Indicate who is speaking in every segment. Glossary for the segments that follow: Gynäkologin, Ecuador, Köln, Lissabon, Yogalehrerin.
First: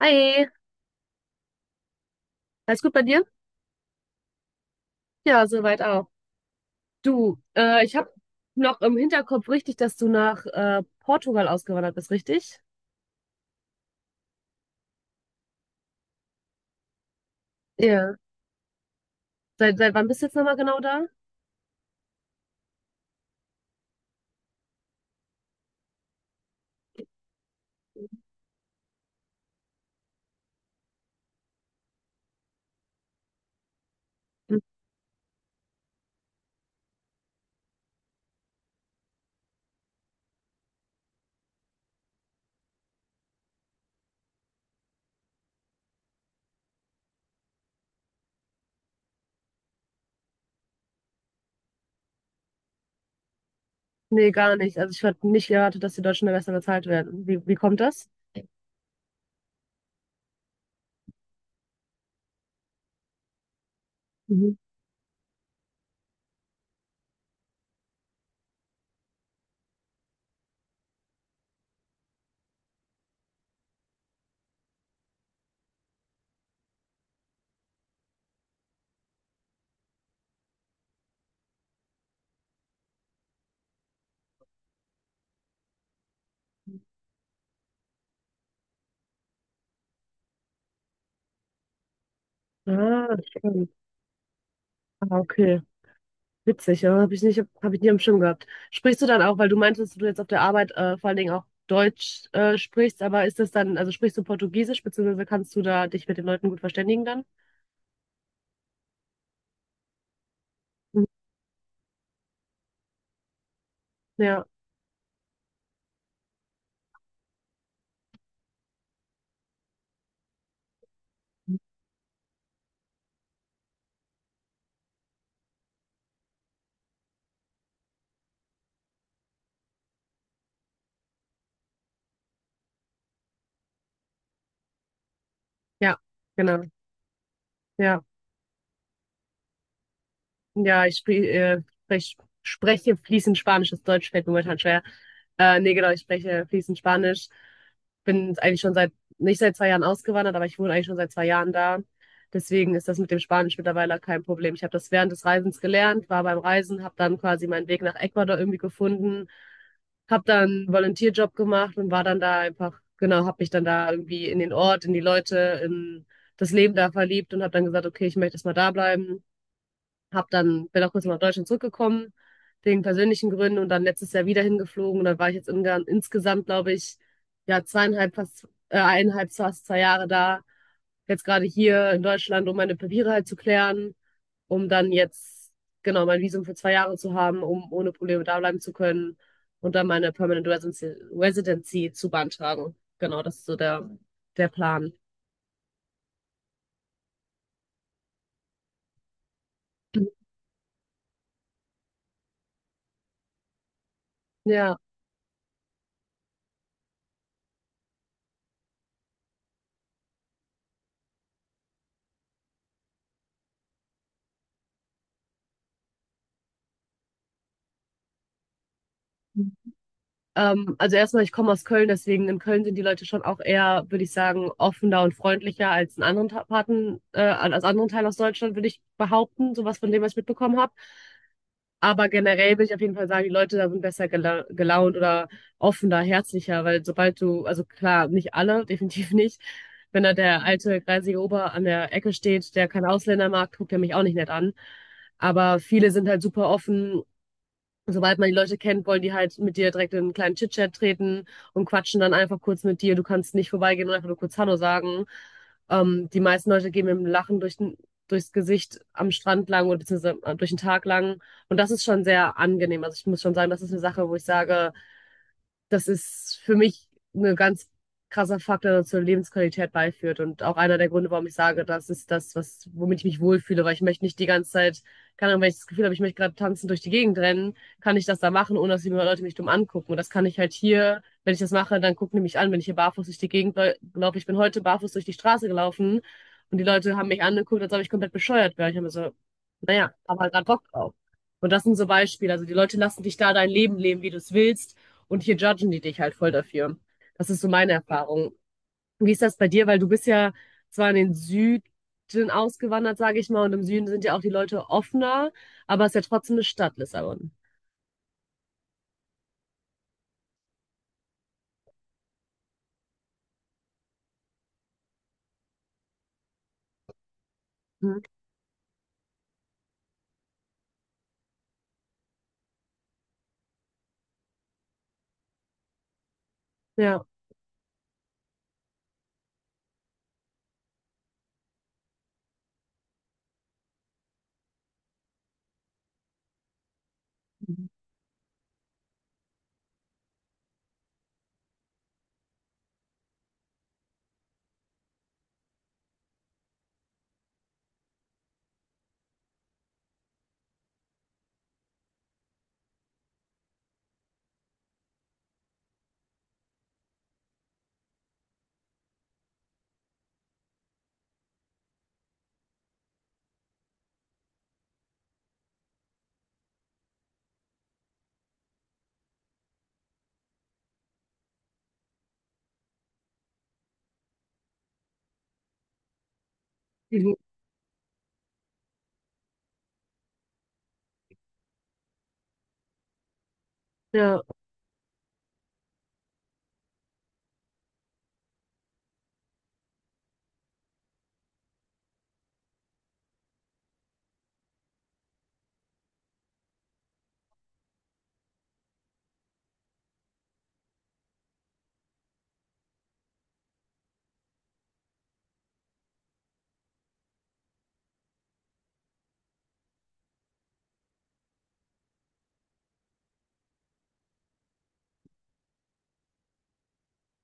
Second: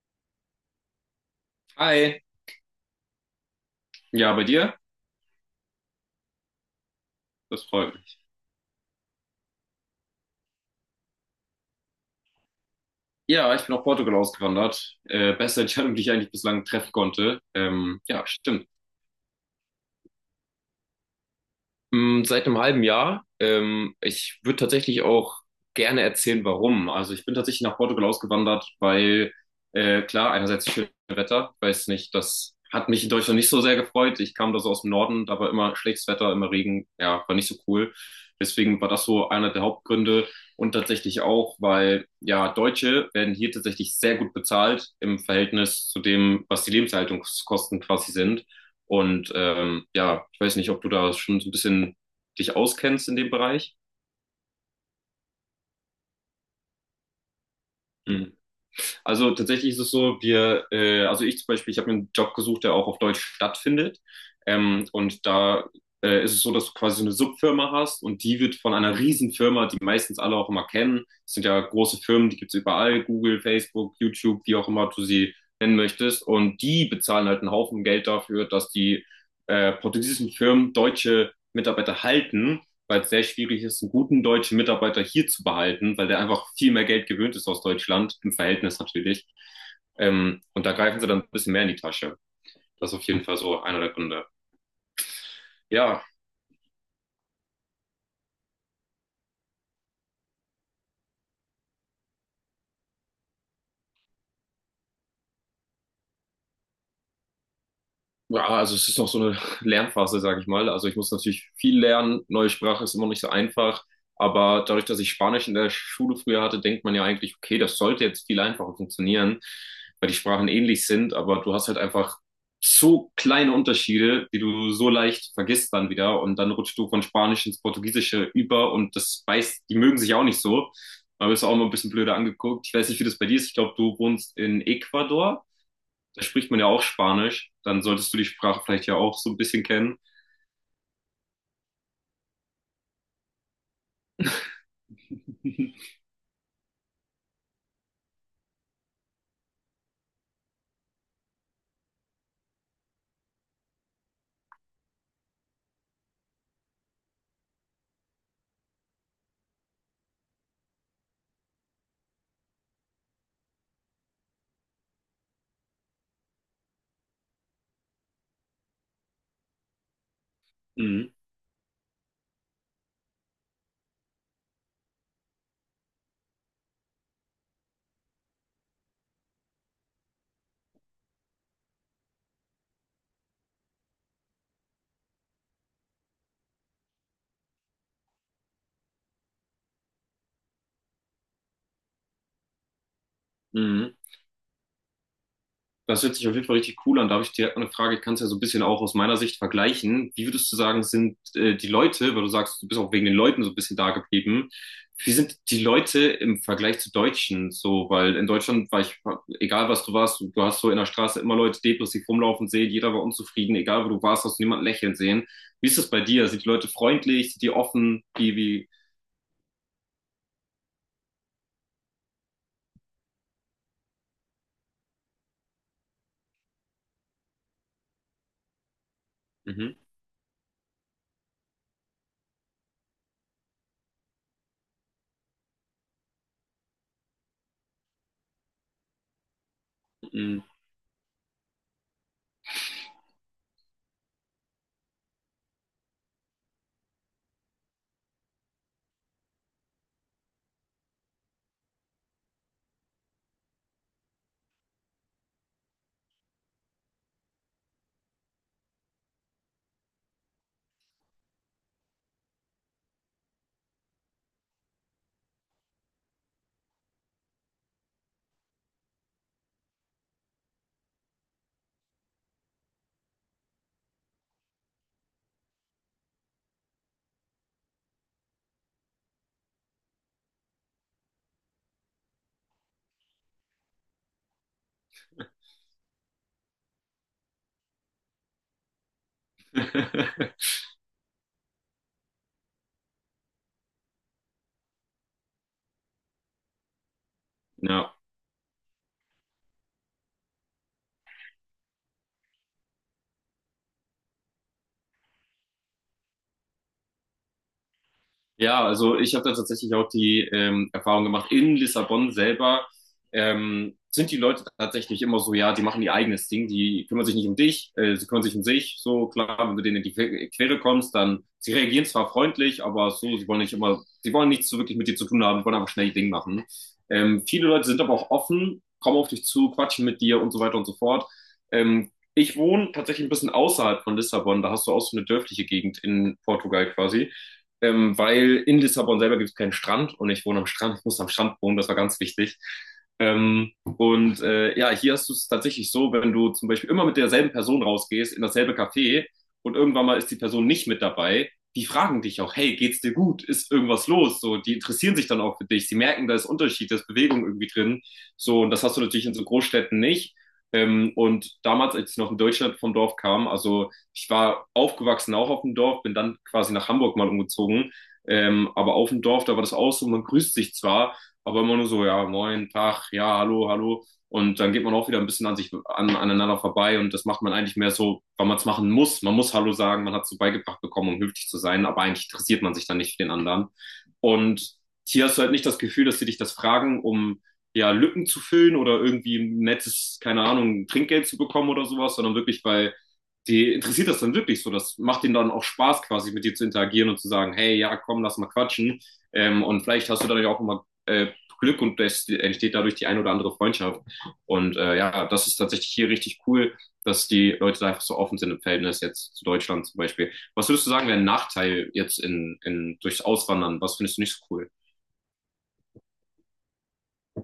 Speaker 1: Hi,
Speaker 2: Hi.
Speaker 1: alles gut bei dir?
Speaker 2: Ja, bei dir?
Speaker 1: Ja, soweit auch. Du,
Speaker 2: Das freut
Speaker 1: ich habe
Speaker 2: mich.
Speaker 1: noch im Hinterkopf richtig, dass du nach Portugal ausgewandert bist, richtig?
Speaker 2: Ja, ich bin nach Portugal ausgewandert. Beste Entscheidung, die ich eigentlich bislang treffen konnte. Ähm,
Speaker 1: Ja.
Speaker 2: ja, stimmt.
Speaker 1: Seit wann bist du jetzt nochmal genau da?
Speaker 2: Seit einem halben Jahr. Ich würde tatsächlich auch gerne erzählen, warum. Also ich bin tatsächlich nach Portugal ausgewandert, weil klar, einerseits schönes Wetter, weiß nicht, das hat mich in Deutschland nicht so sehr gefreut. Ich kam
Speaker 1: Hm.
Speaker 2: da so aus dem Norden, da war immer schlechtes Wetter, immer Regen, ja, war nicht so cool. Deswegen war das so einer der Hauptgründe und tatsächlich auch, weil ja, Deutsche werden hier tatsächlich sehr gut bezahlt im Verhältnis zu dem, was die Lebenshaltungskosten quasi sind. Und ja, ich weiß nicht, ob du da schon so ein bisschen dich auskennst in dem Bereich.
Speaker 1: Nee, gar nicht. Also ich hatte nicht erwartet, dass die Deutschen da besser bezahlt werden. Wie, wie kommt das?
Speaker 2: Mhm. Also tatsächlich ist es so, also ich zum Beispiel, ich habe mir einen Job gesucht, der auch auf Deutsch stattfindet.
Speaker 1: Mhm.
Speaker 2: Und da ist es so, dass du quasi so eine Subfirma hast und die wird von einer Riesenfirma, die meistens alle auch immer kennen. Das sind ja große Firmen, die gibt's überall, Google, Facebook, YouTube, wie auch immer du sie nennen möchtest. Und die bezahlen halt einen Haufen Geld dafür, dass die portugiesischen Firmen deutsche Mitarbeiter halten, weil es sehr schwierig ist, einen guten deutschen Mitarbeiter hier zu behalten, weil der einfach viel mehr Geld gewöhnt ist aus Deutschland, im Verhältnis natürlich. Und da greifen sie dann ein bisschen mehr in die Tasche. Das ist auf
Speaker 1: Ah,
Speaker 2: jeden Fall so
Speaker 1: stimmt.
Speaker 2: einer der Gründe.
Speaker 1: Ah, okay.
Speaker 2: Ja.
Speaker 1: Witzig, ja. Habe ich nicht, hab ich nie am Schirm gehabt. Sprichst du dann auch, weil du meintest, dass du jetzt auf der Arbeit vor allen Dingen auch Deutsch sprichst, aber ist das dann, also sprichst du Portugiesisch, beziehungsweise kannst du da dich mit den Leuten gut verständigen dann?
Speaker 2: Ja, also es ist noch so eine Lernphase, sage ich mal. Also ich
Speaker 1: Mhm.
Speaker 2: muss natürlich viel lernen. Neue Sprache ist immer nicht so einfach.
Speaker 1: Ja.
Speaker 2: Aber dadurch, dass ich Spanisch in der Schule früher hatte, denkt man ja eigentlich, okay, das sollte jetzt viel einfacher funktionieren, weil die Sprachen ähnlich sind. Aber du hast halt einfach so kleine Unterschiede, die du so leicht vergisst dann wieder. Und dann rutscht du von Spanisch ins Portugiesische über und das weiß, die mögen sich auch nicht so. Man wirst du auch immer ein bisschen blöder angeguckt. Ich weiß nicht, wie das bei dir ist. Ich glaube, du wohnst in Ecuador,
Speaker 1: Ja,
Speaker 2: da spricht man
Speaker 1: genau.
Speaker 2: ja auch Spanisch, dann
Speaker 1: Ja.
Speaker 2: solltest du die Sprache vielleicht ja auch so ein bisschen kennen.
Speaker 1: Ja, spreche fließend Spanisch. Das Deutsch fällt mir momentan schwer. Nee, genau, ich spreche fließend Spanisch. Bin nicht seit 2 Jahren ausgewandert, aber ich wohne eigentlich schon seit 2 Jahren da. Deswegen ist das mit dem Spanisch mittlerweile kein Problem. Ich habe das während des Reisens gelernt, war beim Reisen, habe dann quasi meinen Weg nach Ecuador irgendwie gefunden, habe dann einen Volunteerjob gemacht und war dann da einfach, genau, habe mich dann da irgendwie in den Ort, in die Leute, in das Leben da verliebt und habe dann gesagt, okay, ich möchte jetzt mal da bleiben. Hab dann, bin auch kurz
Speaker 2: Mhm.
Speaker 1: mal nach Deutschland zurückgekommen, wegen persönlichen Gründen und dann letztes Jahr wieder hingeflogen. Und dann war ich jetzt insgesamt, glaube ich, ja, eineinhalb, fast 2 Jahre da. Jetzt gerade hier in Deutschland, um meine Papiere halt zu klären, um dann jetzt, genau, mein Visum für 2 Jahre zu haben, um ohne Probleme da bleiben zu können und dann meine Residency zu beantragen. Genau, das ist so der,
Speaker 2: Mhm.
Speaker 1: der Plan.
Speaker 2: Das hört sich auf jeden Fall richtig cool an. Da habe ich direkt mal eine Frage, ich kann es ja so ein bisschen auch aus meiner Sicht vergleichen. Wie würdest du sagen, sind die Leute, weil du sagst, du bist auch wegen den Leuten so ein bisschen da geblieben,
Speaker 1: Ja.
Speaker 2: wie sind die Leute im Vergleich zu Deutschen so? Weil in Deutschland war ich, egal was du warst, du hast so in der Straße immer Leute depressiv rumlaufen sehen, jeder war unzufrieden, egal wo du warst, hast du niemanden lächeln sehen. Wie ist das bei dir? Sind die Leute freundlich? Sind die offen? Wie?
Speaker 1: Also erstmal, ich komme aus Köln, deswegen in Köln sind die Leute schon auch eher, würde ich sagen, offener und freundlicher als in anderen Parten, als anderen Teil aus Deutschland, würde ich behaupten, sowas
Speaker 2: Mhm.
Speaker 1: von dem, was ich mitbekommen habe. Aber generell will ich auf jeden Fall sagen, die Leute da sind besser gelaunt oder offener, herzlicher, weil sobald du, also klar, nicht alle, definitiv nicht. Wenn da
Speaker 2: Mhm.
Speaker 1: der alte greisige Ober an der Ecke steht, der kein Ausländer mag, guckt er mich auch nicht nett an. Aber viele sind halt super offen. Sobald man die Leute kennt, wollen die halt mit dir direkt in einen kleinen Chit-Chat treten und quatschen dann einfach kurz mit dir. Du kannst nicht vorbeigehen und einfach nur kurz Hallo sagen. Die meisten Leute gehen mit dem Lachen durchs Gesicht am Strand lang oder beziehungsweise durch den Tag lang. Und das ist schon sehr angenehm. Also ich muss schon sagen, das ist eine Sache, wo ich sage, das ist für mich ein ganz krasser Faktor, der zur Lebensqualität beiführt. Und auch einer der Gründe, warum ich sage, das ist womit ich mich wohlfühle, weil ich möchte nicht die ganze Zeit, keine Ahnung, wenn ich das Gefühl habe, ich möchte gerade tanzen durch die Gegend rennen, kann ich das da machen, ohne dass die Leute mich dumm angucken. Und das kann ich halt hier, wenn ich das mache, dann gucken die mich an, wenn ich hier barfuß durch die Gegend laufe. Ich bin heute barfuß durch die Straße gelaufen und die Leute haben mich angeguckt, als ob ich komplett bescheuert wäre. Ich habe mir so, naja, hab halt gerade Bock drauf. Und das sind so Beispiele. Also die Leute lassen dich da dein Leben leben, wie du es willst. Und hier judgen die dich halt voll dafür. Das ist so meine
Speaker 2: Ja.
Speaker 1: Erfahrung. Wie ist das bei dir? Weil du bist ja zwar in den Süden ausgewandert, sage ich mal, und im Süden sind ja auch die Leute offener, aber es ist ja trotzdem eine Stadt, Lissabon.
Speaker 2: Ja, also ich habe da tatsächlich auch die Erfahrung gemacht, in Lissabon selber sind die Leute tatsächlich immer so, ja, die machen ihr eigenes Ding, die kümmern sich nicht um dich,
Speaker 1: Mhm.
Speaker 2: sie kümmern sich um sich, so klar, wenn du denen in die Quere kommst, dann, sie reagieren zwar freundlich, aber so, sie wollen nicht immer, sie wollen nichts so wirklich mit dir zu tun haben, wollen einfach schnell ihr Ding machen.
Speaker 1: Ja.
Speaker 2: Viele Leute sind aber auch offen, kommen auf dich zu, quatschen mit dir und so weiter und so fort. Ähm, ich wohne tatsächlich ein bisschen außerhalb von Lissabon, da hast du auch so eine dörfliche Gegend in Portugal quasi, weil in Lissabon selber gibt es keinen Strand und ich wohne am Strand, ich muss am Strand wohnen, das war ganz wichtig. Ja, hier hast du es tatsächlich so, wenn du zum Beispiel immer mit derselben Person rausgehst, in dasselbe Café und irgendwann mal ist die Person nicht mit dabei, die fragen dich auch, hey, geht's dir gut? Ist irgendwas los? So, die interessieren sich dann auch für dich. Sie merken, da ist Unterschied, da ist Bewegung irgendwie drin. So, und das hast du natürlich in so Großstädten nicht. Und damals, als ich noch in Deutschland vom Dorf kam, also ich war aufgewachsen auch auf dem Dorf, bin dann quasi nach Hamburg mal umgezogen. Aber auf dem Dorf, da war das auch so, man grüßt sich zwar, aber immer nur so, ja, moin, Tag, ja, hallo, hallo. Und dann geht man auch wieder ein bisschen an sich an, aneinander vorbei und das
Speaker 1: Mhm.
Speaker 2: macht man eigentlich mehr so, weil man es machen muss. Man muss Hallo sagen, man hat es so beigebracht bekommen, um höflich zu sein, aber eigentlich interessiert man sich dann nicht für den anderen.
Speaker 1: Ja,
Speaker 2: Und hier hast du halt nicht das Gefühl, dass sie dich das fragen, um ja Lücken zu füllen oder irgendwie ein nettes, keine Ahnung, Trinkgeld zu bekommen oder sowas, sondern wirklich, weil die interessiert das dann wirklich so. Das macht ihnen dann auch Spaß, quasi mit dir zu interagieren und zu sagen, hey, ja, komm, lass mal quatschen. Und vielleicht hast du dadurch auch immer Glück und es entsteht dadurch die ein oder andere Freundschaft. Und ja, das ist tatsächlich hier richtig cool, dass die Leute da einfach so offen sind im Verhältnis jetzt zu Deutschland zum Beispiel. Was würdest du sagen, wäre ein Nachteil jetzt in durchs Auswandern? Was findest du nicht so cool?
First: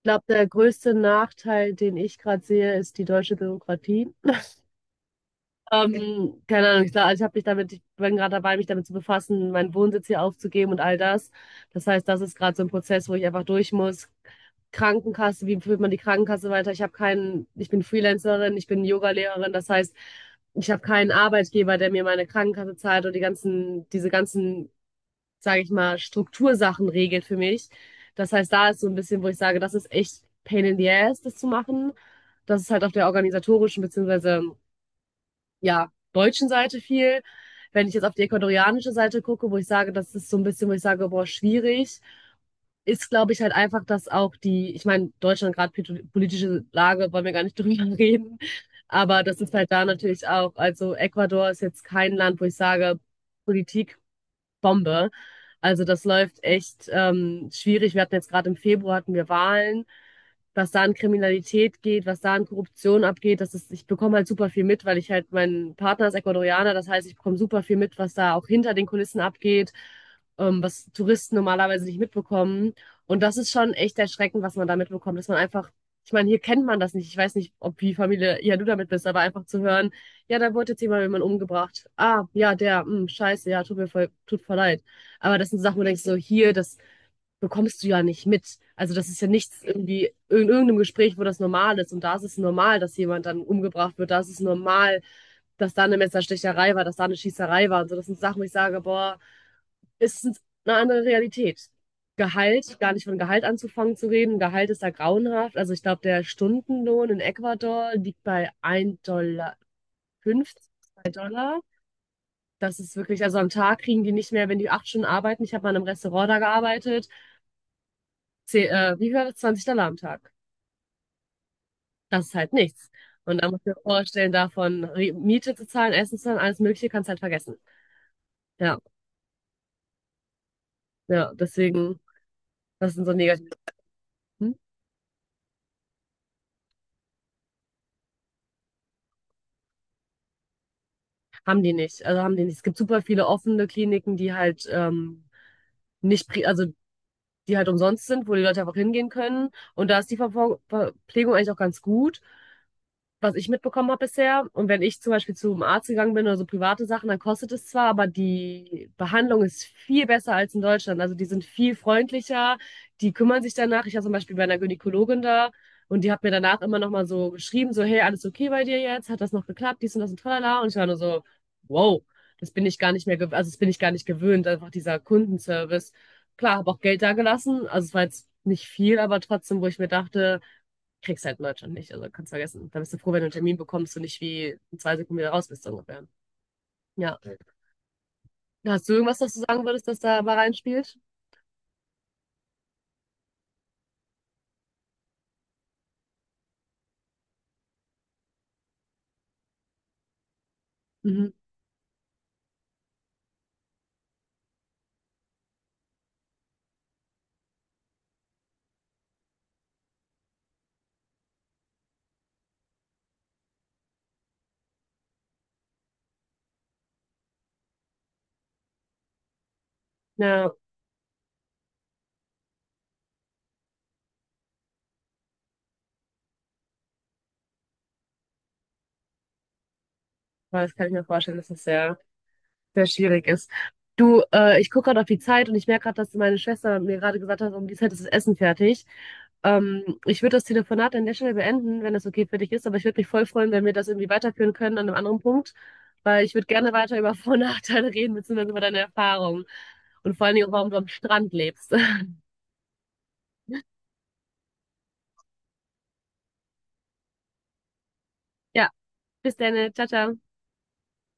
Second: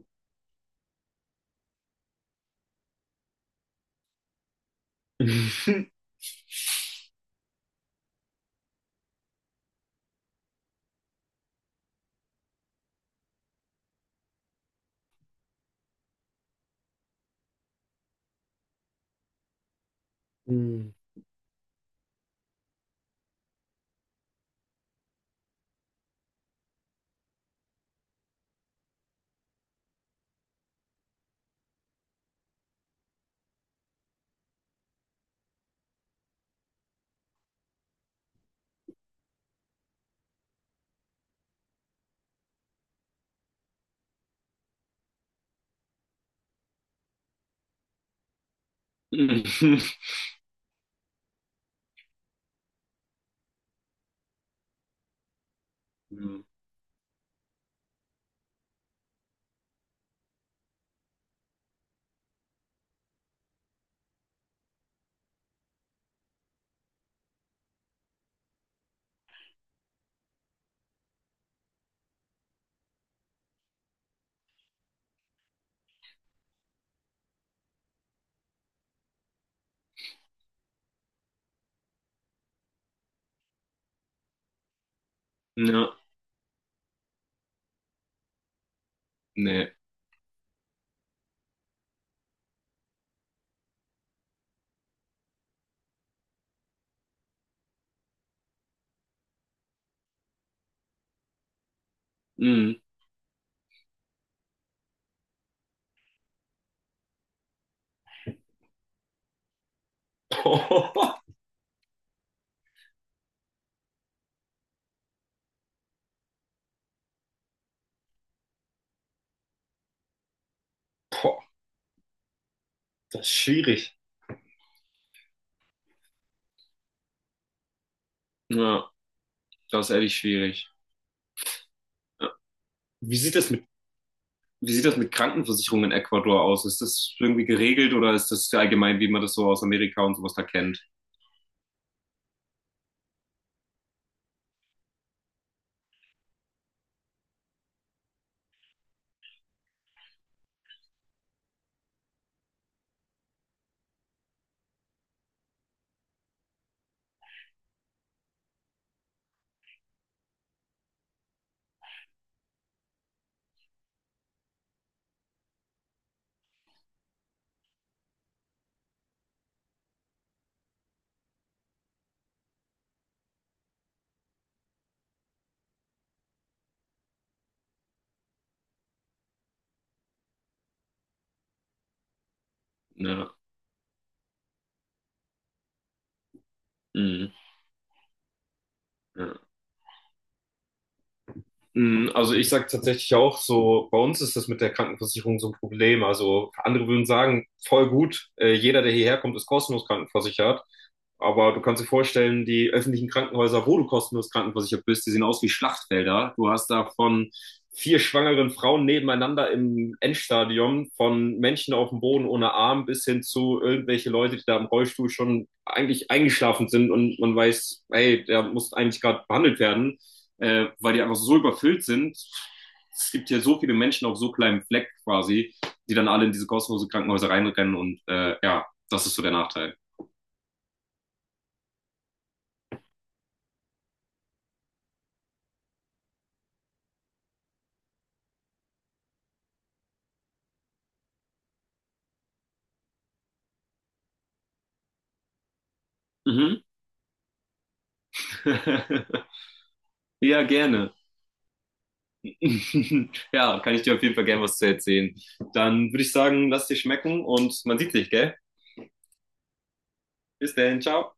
Speaker 1: ich glaube, der größte Nachteil, den ich gerade sehe, ist die deutsche Bürokratie. Keine Ahnung, ich, glaub, also ich habe mich damit, ich bin gerade dabei, mich damit zu befassen, meinen Wohnsitz hier aufzugeben und all das. Das heißt, das ist gerade so ein Prozess, wo ich einfach durch muss. Krankenkasse, wie führt man die Krankenkasse weiter? Ich habe keinen, ich bin Freelancerin, ich bin Yogalehrerin, das heißt, ich habe
Speaker 2: Hm.
Speaker 1: keinen Arbeitgeber, der mir meine Krankenkasse zahlt und die ganzen, diese ganzen, sage ich mal, Struktursachen regelt für mich. Das heißt, da ist so ein bisschen, wo ich sage, das ist echt pain in the ass, das zu machen. Das ist halt auf der organisatorischen bzw. ja, deutschen Seite viel. Wenn ich jetzt auf die ecuadorianische Seite gucke, wo ich sage, das ist so ein bisschen, wo ich sage, boah, schwierig, ist, glaube ich, halt einfach, dass auch die, ich meine, Deutschland gerade politische Lage, wollen wir gar nicht drüber reden, aber das ist halt da natürlich auch, also Ecuador ist jetzt kein Land, wo ich sage, Politik Bombe. Also das läuft echt schwierig. Wir hatten jetzt gerade im Februar hatten wir Wahlen. Was da an Kriminalität geht, was da an Korruption abgeht, das ist, ich bekomme halt super viel mit, weil ich halt, mein Partner ist Ecuadorianer, das heißt, ich bekomme super viel mit, was da auch hinter den Kulissen abgeht, was Touristen normalerweise nicht mitbekommen. Und das ist schon echt erschreckend, was man da mitbekommt, dass man einfach, ich meine, hier kennt man das nicht. Ich weiß nicht, ob wie Familie, ja, du damit bist, aber einfach zu hören, ja, da wurde jetzt jemand umgebracht. Ah, ja, der, scheiße, ja, tut mir voll, tut voll leid. Aber das sind so Sachen, wo du
Speaker 2: Ja,
Speaker 1: denkst, so hier, das bekommst du ja nicht mit. Also das ist ja nichts
Speaker 2: nee.
Speaker 1: irgendwie in irgendeinem Gespräch, wo das normal ist. Und da ist es normal, dass jemand dann umgebracht wird. Da ist es normal, dass da eine Messerstecherei war, dass da eine Schießerei war. Und so, das sind Sachen, wo ich sage, boah, ist es eine andere Realität. Gehalt,
Speaker 2: Mm.
Speaker 1: gar nicht von Gehalt anzufangen zu reden. Gehalt ist da grauenhaft. Also ich glaube, der Stundenlohn in Ecuador liegt bei 1,80 Dollar, 2
Speaker 2: Boah,
Speaker 1: Dollar. Das ist wirklich, also am Tag kriegen die nicht mehr, wenn die 8 Stunden arbeiten. Ich habe mal in einem Restaurant da gearbeitet. Wie viel war das? 20 $ am Tag. Das ist halt nichts.
Speaker 2: das ist
Speaker 1: Und da muss ich mir
Speaker 2: schwierig.
Speaker 1: vorstellen, davon Miete zu zahlen, Essen zu zahlen, alles Mögliche kannst halt vergessen. Ja,
Speaker 2: Ja. Das ist ehrlich schwierig.
Speaker 1: ja, deswegen,
Speaker 2: Ja.
Speaker 1: das sind so
Speaker 2: Wie sieht
Speaker 1: negative.
Speaker 2: das mit,
Speaker 1: Sachen.
Speaker 2: wie sieht das mit Krankenversicherungen in Ecuador aus? Ist das irgendwie geregelt oder ist das allgemein, wie man das so aus Amerika und sowas da kennt?
Speaker 1: Haben die nicht. Also haben die nicht. Es gibt super viele offene Kliniken, die halt nicht, also die halt umsonst sind, wo die Leute einfach hingehen können. Und da ist die Verpflegung eigentlich auch ganz gut, was ich mitbekommen habe bisher. Und wenn ich zum Beispiel zum Arzt gegangen bin oder so private Sachen, dann kostet es zwar, aber die Behandlung ist viel besser als in Deutschland. Also die sind viel freundlicher, die kümmern sich danach. Ich war zum Beispiel bei einer Gynäkologin da und die hat mir danach immer nochmal so geschrieben, so, hey, alles okay bei dir jetzt? Hat das noch geklappt? Dies und das und tralala. Und ich war nur so, wow, das bin ich gar nicht mehr, also das bin ich gar nicht gewöhnt, einfach dieser Kundenservice. Klar, habe auch Geld da gelassen. Also es war jetzt nicht viel, aber trotzdem, wo ich mir dachte, kriegst halt in Deutschland nicht. Also kannst vergessen. Da bist du froh, wenn du
Speaker 2: Ja.
Speaker 1: einen Termin bekommst und nicht wie in 2 Sekunden wieder raus bist, so ungefähr. Ja.
Speaker 2: Mhm.
Speaker 1: Ja. Hast du irgendwas, was
Speaker 2: Ja.
Speaker 1: du sagen würdest, das da mal reinspielt?
Speaker 2: Mhm. Also ich sage tatsächlich auch so, bei uns ist das mit der Krankenversicherung so ein Problem. Also andere würden sagen, voll gut, jeder, der hierher kommt, ist kostenlos krankenversichert.
Speaker 1: Mhm.
Speaker 2: Aber du kannst dir vorstellen, die öffentlichen Krankenhäuser, wo du kostenlos krankenversichert bist, die sehen aus wie Schlachtfelder. Du hast da von vier schwangeren Frauen nebeneinander im Endstadium, von Menschen auf dem Boden ohne Arm bis hin zu irgendwelche Leute, die da im Rollstuhl schon eigentlich eingeschlafen sind und man weiß, hey, der muss eigentlich gerade behandelt werden,
Speaker 1: Ja,
Speaker 2: weil die einfach so überfüllt sind. Es gibt ja so viele Menschen auf so kleinem Fleck quasi, die dann alle in diese kostenlosen Krankenhäuser reinrennen und ja, das ist so der Nachteil.
Speaker 1: weil das kann ich mir vorstellen, dass das sehr sehr schwierig ist. Du, ich gucke gerade auf die Zeit und ich merke gerade, dass meine Schwester mir gerade gesagt hat, um die Zeit ist das Essen fertig. Ich würde das Telefonat an der Stelle beenden, wenn das okay für dich ist, aber ich würde mich voll freuen, wenn wir das irgendwie weiterführen können an einem anderen Punkt, weil ich würde
Speaker 2: Mhm.
Speaker 1: gerne weiter über Vor- und Nachteile reden, beziehungsweise über deine Erfahrungen und vor allen
Speaker 2: Ja,
Speaker 1: Dingen, auch, warum du am
Speaker 2: gerne.
Speaker 1: Strand lebst.
Speaker 2: Ja, kann ich dir auf jeden Fall gerne was zu erzählen. Dann würde ich sagen, lass dir schmecken und man sieht sich, gell?
Speaker 1: Ja, bis dann, ciao, ciao.
Speaker 2: Bis dann, ciao.